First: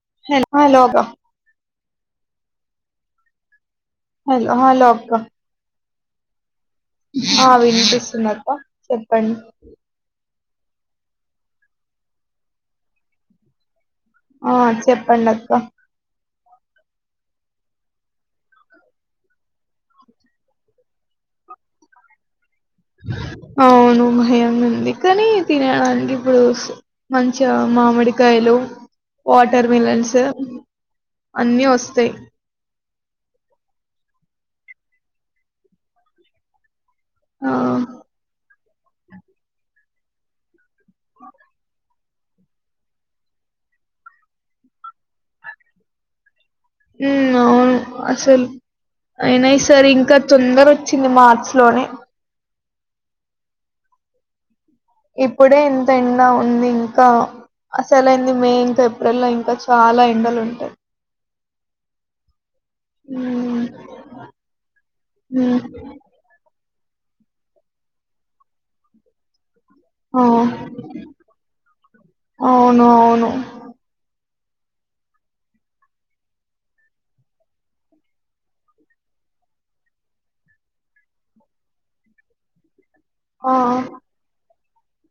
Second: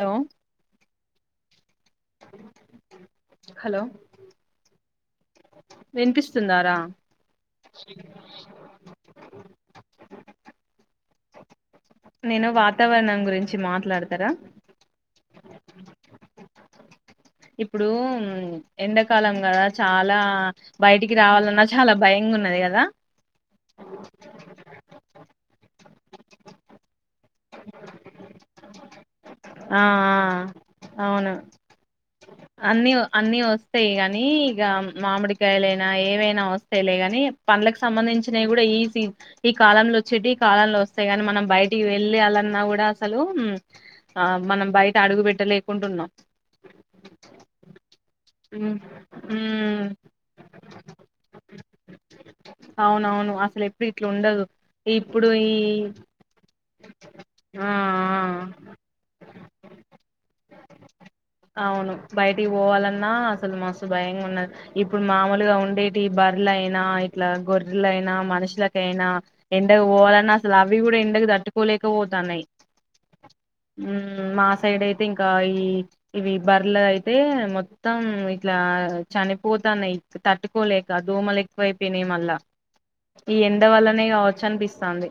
Hello హాల్ hello అక్క hello hello hello అక్క వినిపిస్తుందా రా ఆహ్ వినిపిస్తుంది అక్క చెప్పండి నేను వాతావరణం గురించి మాట్లాడత్ ఆ చెప్పండక్క ఇప్పుడు ఎండాకాలం కదా చాలా బయటికి రావాలన్నా చాలా భయంగున్నది కద్ అవును భయం ఉంది కానీ తినడానికి ఇప్పుడు స్ మంచి చ మామిడికాయలు వాటర్ ఆ మిలన్స్ ఆ అవును అన్నీ వస్తాయి. అన్ని అన్ని వస్తాయి కానీ ఇగ మామిడికాయలైనా ఏవైనా వస్ తెలే గాని ఆ పండ్లకు సంబంధించినయి గూడా ఈసి ఈ కాలంలో చెటీ కాలంలో వస్ స్తాయి గాని మనం బయటికి వెళ్ లేయాలన్నా కూడా అసలు ఆ మనం బయట అడుగు పెట్ట లేకుంటున్నాం ఉ అవును అసలు అయినా ఈ ఉమ్ సరీ ఇంకా తొందరోచ్చింది మార్చ్ లోనే అవునవును అసలు ఎప్పుడు ఇట్లా ఉండదు. ఇప్పుడు ఈ ఇప్పుడే ఇంత ఎండ ఉంది ఇంకా ఆ అసలుయింది మే ఇంకా ఏప్రిల్ లో ఇంకా చాలా ఎండలు ఉంటాయి. అవును బయటికి పోవ ఆహ్ అసలు ఉమ్ మస్తు భయంగా ఉన్నది ఇప్పుడు మామూలుగా ఉమ్ ఉండేటి బర్లా అ ఇట్లా గొర్రెలయినా మనుషులకైనా ఎండకు పోవాలన్నా ఆ అసలు అవి కూడా ఎండకు తట్టుకోలేక పోతన్నాయి అవును అవును ఉ మా సైడ్ అయితే ఇంకా ఈ ఇవి బేర్లే అయితే మొ మొత్తం ఇట్లా చనిపోతాన్నాయి తట్టుకోలేక దోమలు ఎక్కువైపోయినాయి మళ్ళా ఈ ఆ ఎండ వల్లనే కావచ్చు అనిపిస్తుంది సంధి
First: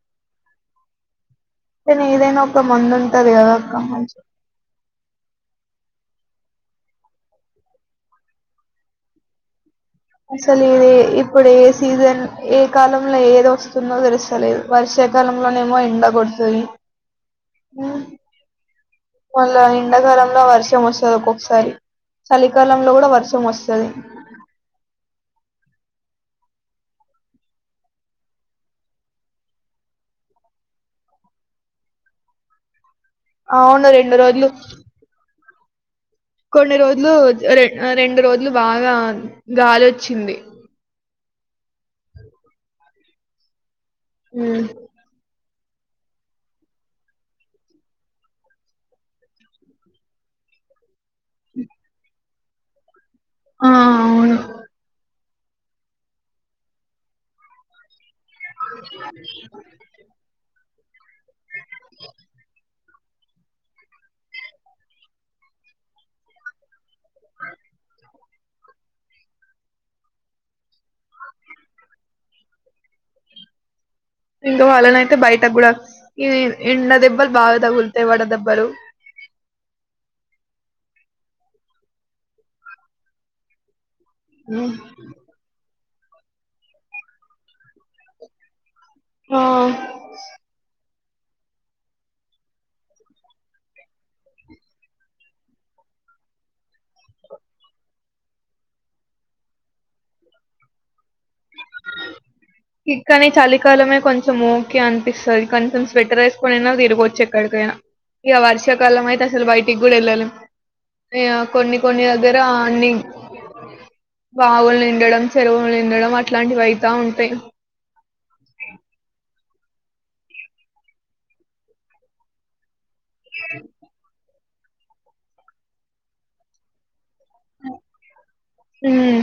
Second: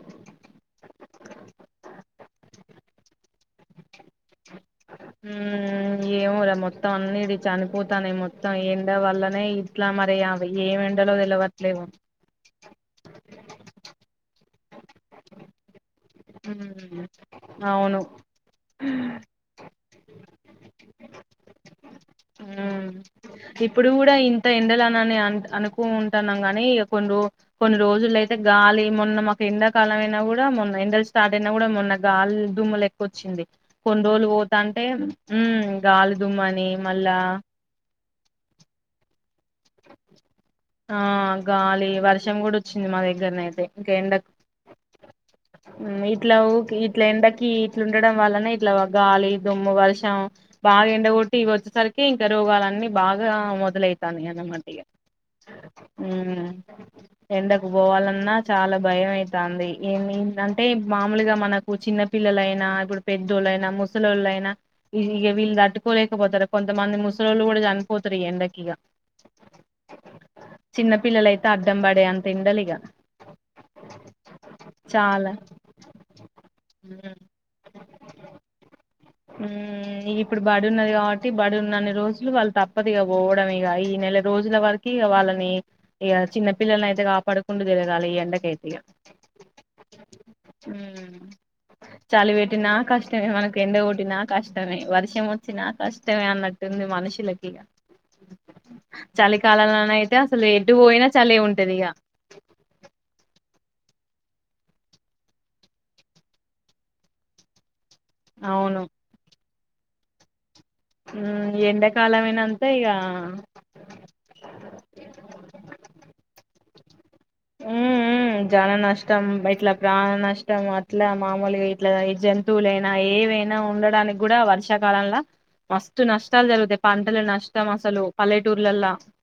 కానీ ఏదైనా ఒక మందు ఉంటది కదా అక్క హ్మ్ ఏమరా మొత్తం అన్నిటి చనిపోతానే మొత్తం ఎండ వల్లనే ఇట్లా మరి అవి అసలు ఏం ఇది ఎండలో ఇప్పుడు ఏ తెలవట్లేవు సీజన్ ఏ కాలంలో ఏది ఓస్తుందో తెలుసలేదు వర్షాకాలంలోనేమో ఎండ కొడుతుంది అవును మళ్ళ ఎండాకాలంలో వర్షం వస్తది ఒక్కొక్కసారి ఉమ్ చలికాలంలో కూడా వర్షం వస్తుది ఇప్పుడు కూడా ఇంత నీ కొన్ని కొన్ని రోజులు అయితే గాలి మొన్న మాకు ఎండాకాలం అయినా కూడా మొన్న ఎండ స్టార్ట్నా కూడా మొన్నగాల్ దూమ్ల వచ్చింది అవును కొన్ని రెండు రోజులు పోతాంటే హ్మ్ కొన్ని రోజులు ర రెండు రోజులు బాగా గాలోచ్చింది ఆ గాలి వర్షం కూడా వచ్చింది మా దగ్గరనైతే కే ఎండ ఉమ్. ఇట్లా ఊ ఇట్లా ఎండకి ఇట్ల ఉండడం వల్లనే ఇట్లా గాలి దుమ్ము వర్షం బాగా ఎండగొట్టి ఇ వచ్చేసరికి ఇంకా రోగాలన్నీ బాగా ఆ మొదలైతా అవును ఎండకు పోవాలన్నా అన్నా చాలా భయం అవుతుంది ఏమి అంటే మామూలుగా మనకు చిన్న పిల్లలైనా ఇప్పుడు పెద్దోళ్ళైనా ముసలిళ్ళైనా ఇక వీళ్ళు తట్టుకోలేకపోతారు కొంతమంది ముసలళ్ళు కూడా చనిపోతారు ఎండకి చిన్న పిల్లల అయితే అడ్డం పడే అంత ఇండాల ఇంకా వాళ్ళన అయితే చాలా బయట కూడా ఈ ఎండ ఉమ్ దెబ్బలు బాగా తగులుతాయి వడదెబ్బలు ఇ ఇప్పుడు బడి ఉన్నది కాబట్టి బడి ఉన్న అన్ని రోజులు వాళ్ళు తప్పదుగా పోవడం ఇక నెల రోజుల వరకి వాళ్ళని ఇక చిన్న పిల్లని అయితే కాపాడుకుండా గలగాలి ఈ ఎండకైయితే ఇక ఆ మ్మ్ చలి పెట్టినా కష్టమే మనకి ఎంత నా కష్టమే వర్షం వచ్చినా కష్టమే అన్నట్టుంది మనుషులకి చలికాలంలోన అయితే అసలు ఎటు పోయినా చలే ఉంటది ఇగ ఇకాని చాలికాలం కొంచెం ఓకే అనిపిస్తుంది కొంచెం స్వెట్టర్ వేసుకొనినా తిరగవచ్చు ఎక్కడికైనా ఇ అవును వార్షికాలాం అయితే అసలు బయట దగులు ఎల్ ఆ మ్మ్ కొన్ని కొన్ని దగ్గర ఎండాకాలమైనంత ఇగ అన్ని బావులు నిండడం చెరువులు నిండడం అ వయితా ఉంట జన నష్టం, ఇట్ల ప్రాణ నష్టం, అట్ల మామలుగ ఇట్ల ఈ జంతువులై నా ఏవైనా ఉండడానికి గుడ వర్షా కాలంలో మస్తు నష్టాలు జరుగుతయి. పాణ నష్టం అసలు పల్లెటూర్లల్ల ఉమ్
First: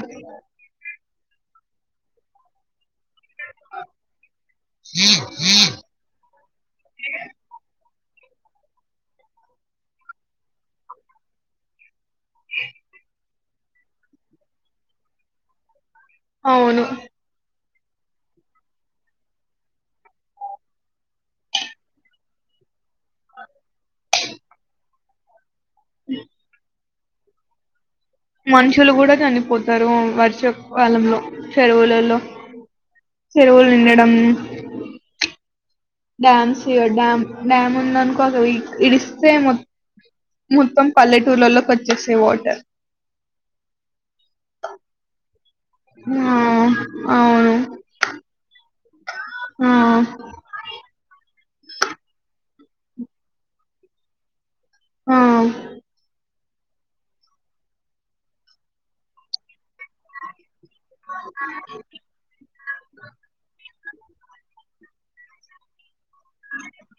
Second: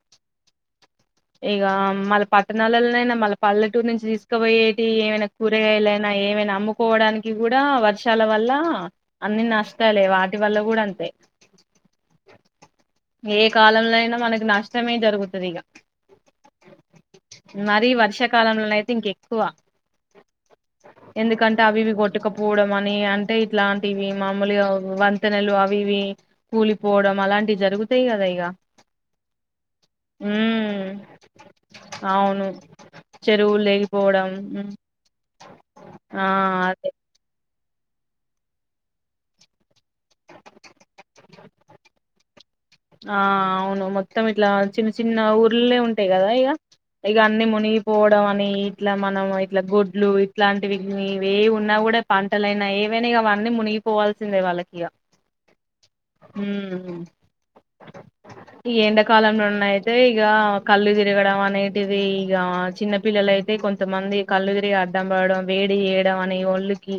ఇగా మళ్ళ పట్టణాలలో నైనా మనం పల్లెటూరు నుంచి తీసుకుబొయేటి, ఏమైన కూరగాయలైన ఏమైన అమ్ముకోవడానికి గుడా వర్షం షాల వల్లా అన్ని నష్టాలె. వాటి వల్ల గుడా అంతే! [unintelligible] ఏ కాలంలో అయినా మనకి నష్టమే జరుగుతది ఇగ. అవును మరీ వర్షాకాలంలో నయితె ఇంక ఎక్కువ. ఎందుకంటే అవి ఇవి కొట్టుకపోవడం అనీ, అంటే ఇట్లాంటివి మాములుగ వంతెనలు అ వివి కూలి పోవడం అలాంటి జరుగు మనుషులు గుడ చనిపోతరు. ఊ ఉమ్ వర్షకాలంలో చెరువుల అవును. చెరువులు తెగిపోవడం, ఉ డ్యామ్స్ ఇగొ డ్యామ్ డ్యామ్ ఉందనుకోదు. ఇ ఇడిస్తే మొ-మొత్తం పల్లెటూర్లలో కట్చేసే వాటర్ ఆ అవును మొత్తం ఇట్లా చిన్న చిన్న ఊరు ల్నె ఉంటాయి ఆ గద ఇగ. ఇగ అన్ని అవును మునిగిపోవడం అనీ, ఇట్ల మనం ఇట్ల ఆ గొడ్లు ఇట్లాంటివిటినీ ఏయి ఉన్నా గుడ పంటలైనా ఏవైన అవన్నీ మునిగిపోవాల్సిందే, వాళ్ళకి ఇగ ఆ ఊమ్ ఈ ఎండకాలంలోన్నయితే ఇగా కళ్ళు తిరగడం అనేటిదీ ఇగ చిన్న పిల్లలయితే కొంతమంది కళ్ళు తిరిగి సంబాడ వేడిచేయడం మని ఒళ్ళకి,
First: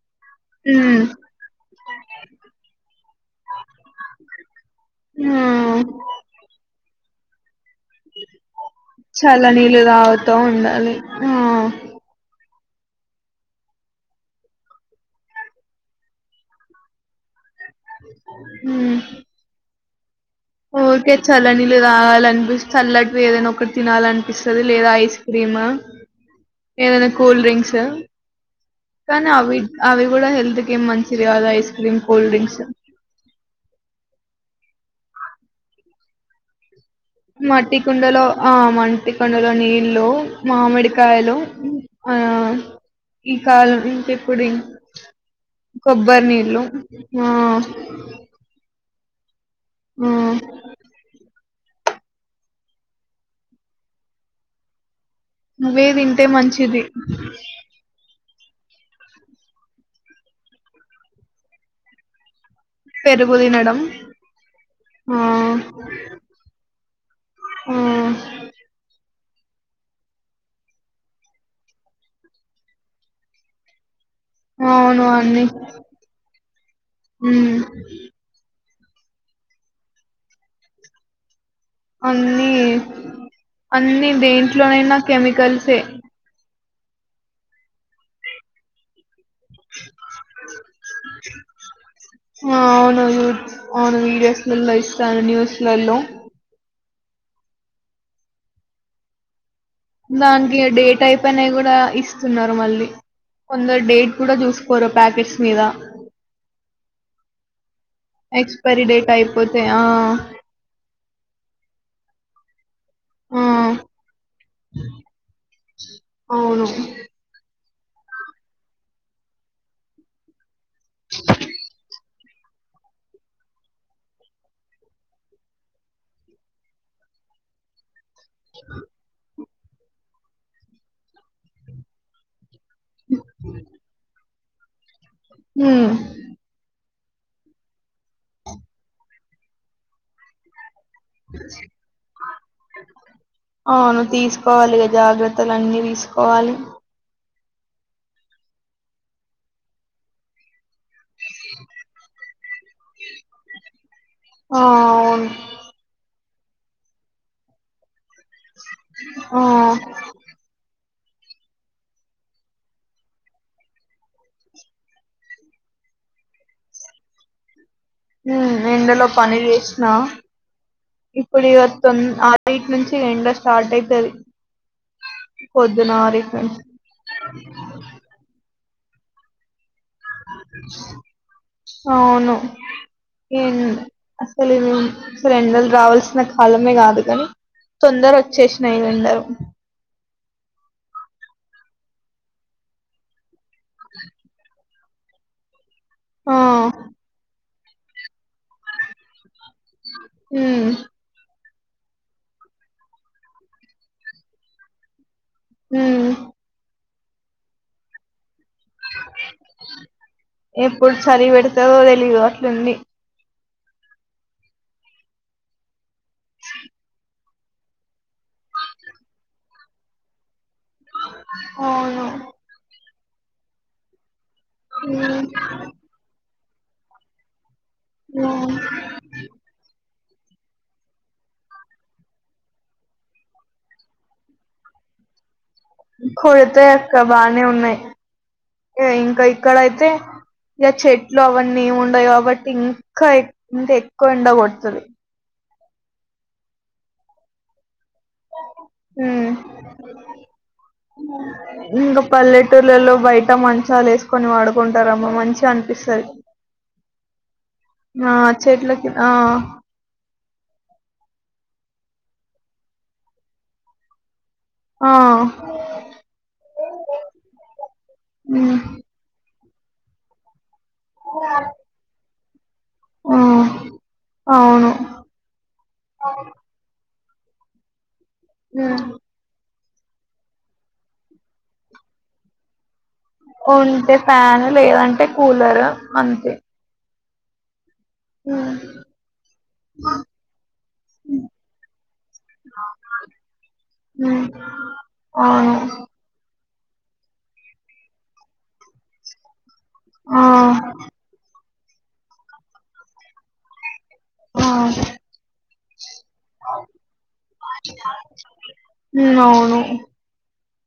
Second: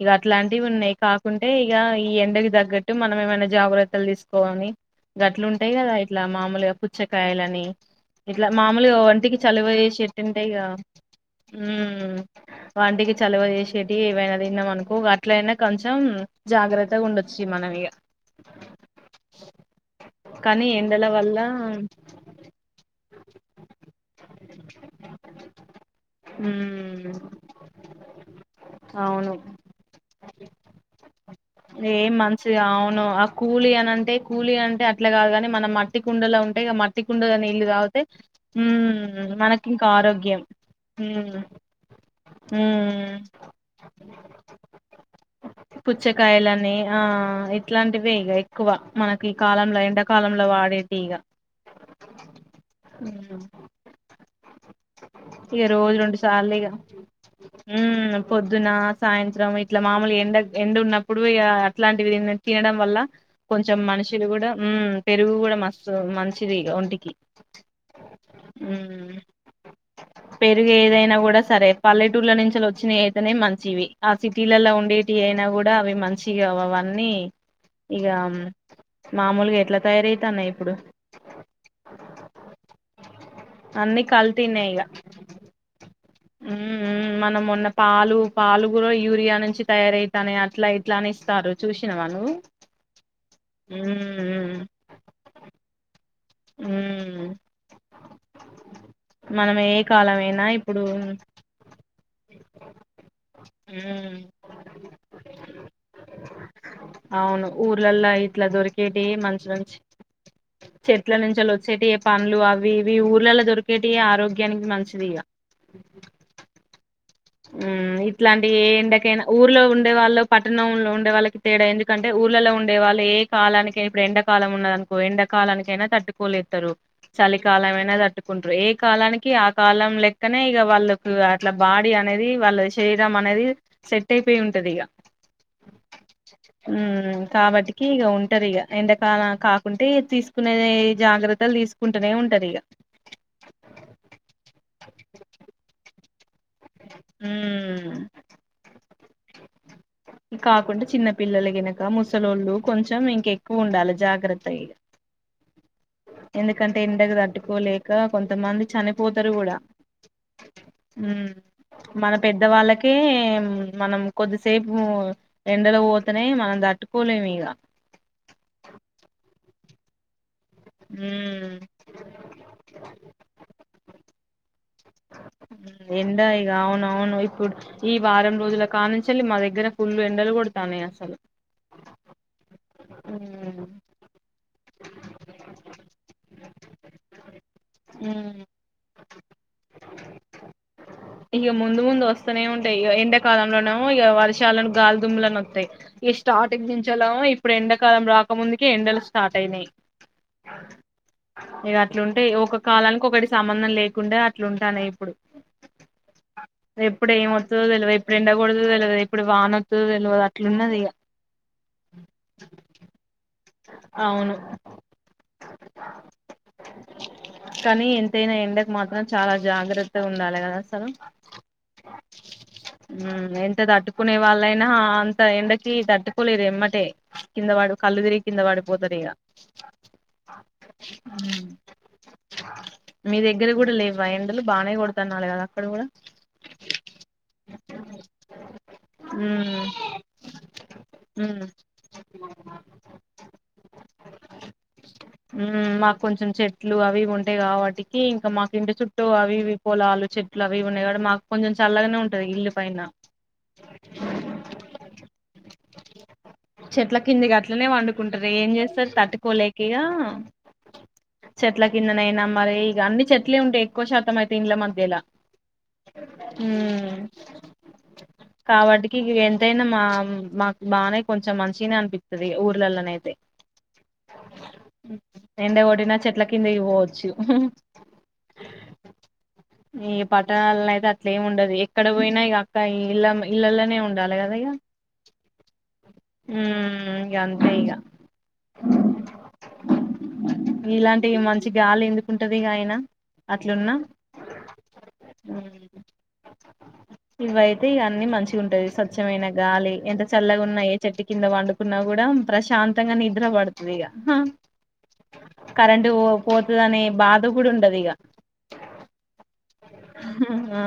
ఇగ అట్లాంటివి ఉన్నయి ఉమ్ కాకుంటే, ఇగ ఈ ఎండకి దగ్గట్టు మనం ఏమన్న జాగ్రత్తలు తీసుకోవాలి. ఆ గట్లున్టయి గదా ఇట్లా మామలుగ పు చ్చకాయలనీ ఇట్ల మములుగ ఒంటికి చలువ చల్లనీళ్ళు చేసేటియి తాగుతా ఉంటయిగా, ఉండాలి ఆ ఊమ్ వాటికి చలవ చేసేటి ఏవైన తిన్నమనుకో అట్లయిన, కొంచెం జాగ్రత్తగా ఉండొచ్చు. మనం ఇక ఊహ్ కానీ ఎండల ఊకె వల్ల చల్లనీళ్లు తాగాాలనిపిస్తు చల్లట్వి ఏదైనా ఒకటి తినాలనిపిస్తది లేదా ఐస్ క్రీమ్ ఏదైనా ఉమ్, కూల్ డ్రింక్స్ ఆ కానీ అవును అవి అవి కూడా హెల్త్ కి మంచిది గాదు ఐస్ క్రీమ్ ఏం కూల్ మంచిది డ్రింక్స్ అవును ఇట్ల కాదు గని మనం మట్టి కుండల ఉంటయి గ మట్ ట్టి కుండల నీల్లు మట్టి తాగితే కుండలో ఆ ఊ మట్టి కుండలో మనకి ఇంక నీళ్ళు ఆరోగ్యం ఊ మామిడికాయలు ఆ ఊ ఈ కాలం ఇంకెప్పుడు కొబ్బరి నీళ్ళు పుచ్చకాయలని ఆ ఇట్లాంటివే ఇగ ఎక్కువ మనకి కాలంలో ఆ ఎండాకాలంలో వాడేటియి ఇగ ఊ ఇగ అవే రోజు రెండు తింటే సార్లులిగ మంచిది ఊ పొద్దునా సాయంత్రం ఇట్ల మాములు ఎండ ఎండ ఉన్నప్పుడు ఇగా అట్లాంటివి తినే తినడం వల్ల పెరుగు తినడం కొంచెం మనిషి కూడా ఊ ఆ పెరుగు కూడా మస్తు మంచిది ఇగ ఒంటికి ఆ ఊ పెరుగు ఏదైనా గుడా సరే పల్లెటూర్ల నుంచి ఓచ్చినయైతెనే మంచివి ఆ సిటీలల్ల అవును ఉండేటి అన్ని అయినా గుడా అవి మంచిగ అవ అవన్నీ ఉమ్ ఇగ మామూలుగ ఎట్ల తయారయితాన్నయి ఇప్పుడు అన్ని అన్ని దేంట్లోనైన కెమికల్సే ఉ ఉ మనం మొన్న పాలు పాలు కూడా యూరియా అను నుంచి తయారయితాన్నయీ అట్ల ఇట్ల అని ఇస్తారు చూసినవా నువ్వు ఆ, అవును యూ- ఊ అవును ఊ ఉ వీడియోస్లలో ఇస్తారు న్యూస్లలో ఊ దాంట్లే డేట్ అయిపోయినయి కూడా ఇస్త సున్నారు మళ్ళీ కొందరు డేట్ ఉమ్ కూడా జూసుకోరు ప్యాకెట్స్ మీద అవును ఊర్లల్లో ఇట్లా ఎక్స్పైరీ దొరికేటి డేట్ మంచి అయిపోతే మంచి ఆ చెట్ల నుంచి వచ్చేటివి పండ్లు అవి అవి ఇవి ఆ ఊర్లల్లో దొరికేటిఏ ఆరోగ్యానికి మంచిది ఇగ అవును ఊ ఇట్లాంటి ఏ ఎండకైన ఊర్లో ఉండే వాళ్ళు పట్టణంలో ఉండే వాళ్ళకి తేడా ఎందుకంటే ఊర్లల్లో ఉండే వాళ్ళు ఏ కాలానికై ఇప్పుడు ఎండాకాలం ఉన్నదనుకో ఎండాకాలానికైనా తట్టుకోలేస్తరు చలికాలం అయినా తటు కుట్రు ఏ కాలానికి ఆ కాలం లెక్కనే ఇగ వాళ్ళకు అట్ల బా డీ అనేది వాల్ల శరీ రీరం అనేది సెట్టై పోయి ఉంటదిగ మ్మ్ మ్మ్ కాబట్టికి ఇగ ఉంటది ఇగ, ఎండకాల కాకుంటే తీసుకునేది అవును తీసుకోవాలి ఇగ జాగ్రత్తలు అన్నీ దీసుకోవాలి ఊ మ్మ్ ఇ కాకుండ చిన్న పిల్లలే గనేక ముసలోళ్ళు కొంచెం ఇంకెక్కువ ఉండాలే ఆ జాగ్రత్తయిగా అవును ఎందుకంటే ఎండకు తట్టుకోలేక కొంతమంది చనిపోతరు ఆ గూడ హ్మ్మ్ మన పెద్ద వాళ్ళకే మనం కొద్ది సేపు ఎండలో పోతనే మనం తట్టుకోలేం ఇగ హ్మ్ ఎండ లో పని చేసిన ఇప్పుడు ఉమ్ ఇవా త్ న్ ఆ ఇట్ నుంచి ఎండ స్టార్ట్ అయి తది ఎండ ఇగ అవున్ అవును ఇప్పుడు ఈ వారం రోజుల కాని నుంచంలి మా దగ్గర ఫుల్ ఎండలు కొడతానే అసలు నో ఏన్ ఉమ్ అసలు అసలు ఎండలు రావాల్సిన కాలమే కాదు కాని తొందర ఉమ్ వచ్చేసినాయి ఎండలు ఇగ ముందు ముందు వస్తూనే ఉంటాయి ఇగ ఎండ కాలం లోనేమో ఇగ వర్షాలను గాల్ దుమ్లా నొత్తయి ఇస్ ఆ స్టటింగ్ దించాలో యి ప్పుడు ఎండాకాలం రాకముందుకే ఎండలు స్టాట్ అయినయ్ ఉమ్ ఇక అట్లుంటే ఒక కాలానికి ఒకటి సంబంధం లేకుండా అట్లుంటానయి ఇప్పుడు హ్మ్ ఎప్పుడు ఏమొత్తదో తెల్వద్ ఎప్పుడెండ కూడదో తెలదు ఇప్పుడు వానొత్తదో తెలియదు అట్లున్నది ఇగ ఎప్పుడు చలి పెడతదో తెలీదు అట్లుంది అవును కానీ ఎంతైనా ఎండకు మాత్రం చాలా జాగ్రత్తగా ఉండాలే కదా అసలు అవును హ్మ్ ఎంత తట్టుకునేవ్ వాళ్ళైనా అంత ఎండకి తట్టుకోలేరే ఎమ్మటే కిందవడు కళ్ళుదిరిగి ఉమ్ మీ దగ్గర కూడా లేవా ఎండలు బానే కొడుతున్నాల్ కదా అక్కడ కూడా కొడితే అక్క బానే ఉన్నాయి, ఇంక ఉమ్ ఇక్కడయితే ఇగ చెట్లు ఉమ్ అవన్నీ ఏమి ఉండవు కాబట్టి ఇంకా ఇంత ఎక్కవ ఎండ కొడుతది మ్ మాక్ కొంచం చెట్లు అవి ఇవి ఉంటాయి కాబట్టి కీ ఇంకా మాక్ ఇంటి చుట్టూ ఉమ్ అవి ఇవి పొలాలు చెట్లు అవివి ఉన్నాయి కాబట్టి మాక్ కొంచెం చల్లగనే ఇంకా ఉంటది ఇల్లు పైన పల్లెటూర్లలో బయట మంచాలు వేసుకొని పడుకుంటారమ్మ మంచిగా అనిపిస్తది చెట్ల కిందికి అట్లనే వండు ఆ ట్కుంటరు ఏం చెట్లకి చేస్తార్ ఆ తట్టుకోలేకిగా చెట్ల కిందనయినా మరి ఇగ అన్ని చెట్లే ఉంటయి ఎక్కువ శాతం అయి ఇండ్ల ఆ మధ్యలా మ్ ఉమ్ కాబట్టికి ఎంతైన మా మాక్ బానే కొంచెం మంచిగనే అన్పి తది ఊర్లల్ నైతే ఆ అవును ఎండ కొట్టినా చెట్ల కిందకి పోవచ్చు. హ ఆ ఈ పట్టణాలల్ల అయితే అట్లేం ఉండది. ఎక్కడ పోయినా ఇక అక్క ఈ ఉంటే ఫ్యాన్ లేదంటే కూలర్ అంతే ఇగ అంతే ఇగ ఉమ్ ఇలాంటివి మంచి గాలి ఎందుకుంటది ఇగ అయినా అట్లున్న ఉమ్ అవును ఇవయితే ఇగ అన్నీ మంచిగుంటది స్వచ్ఛమైన గాలి ఎంత ఆ చల్లగున్నా ఏ చెట్టు కింద వండు కున్నా గుడా ప్రశాం [unintelligible] నిద్ర పడ్తదిగ ఆ కరెంటు పోతదనే బాధ గుడ ఉండదిగ ఉమ్ అవును ఆ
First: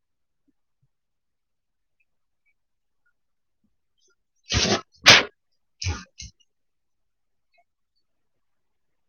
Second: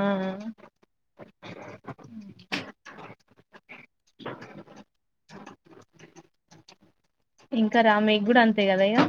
ఇంకరా మీక్ గుడా అంతే కదా ఇగ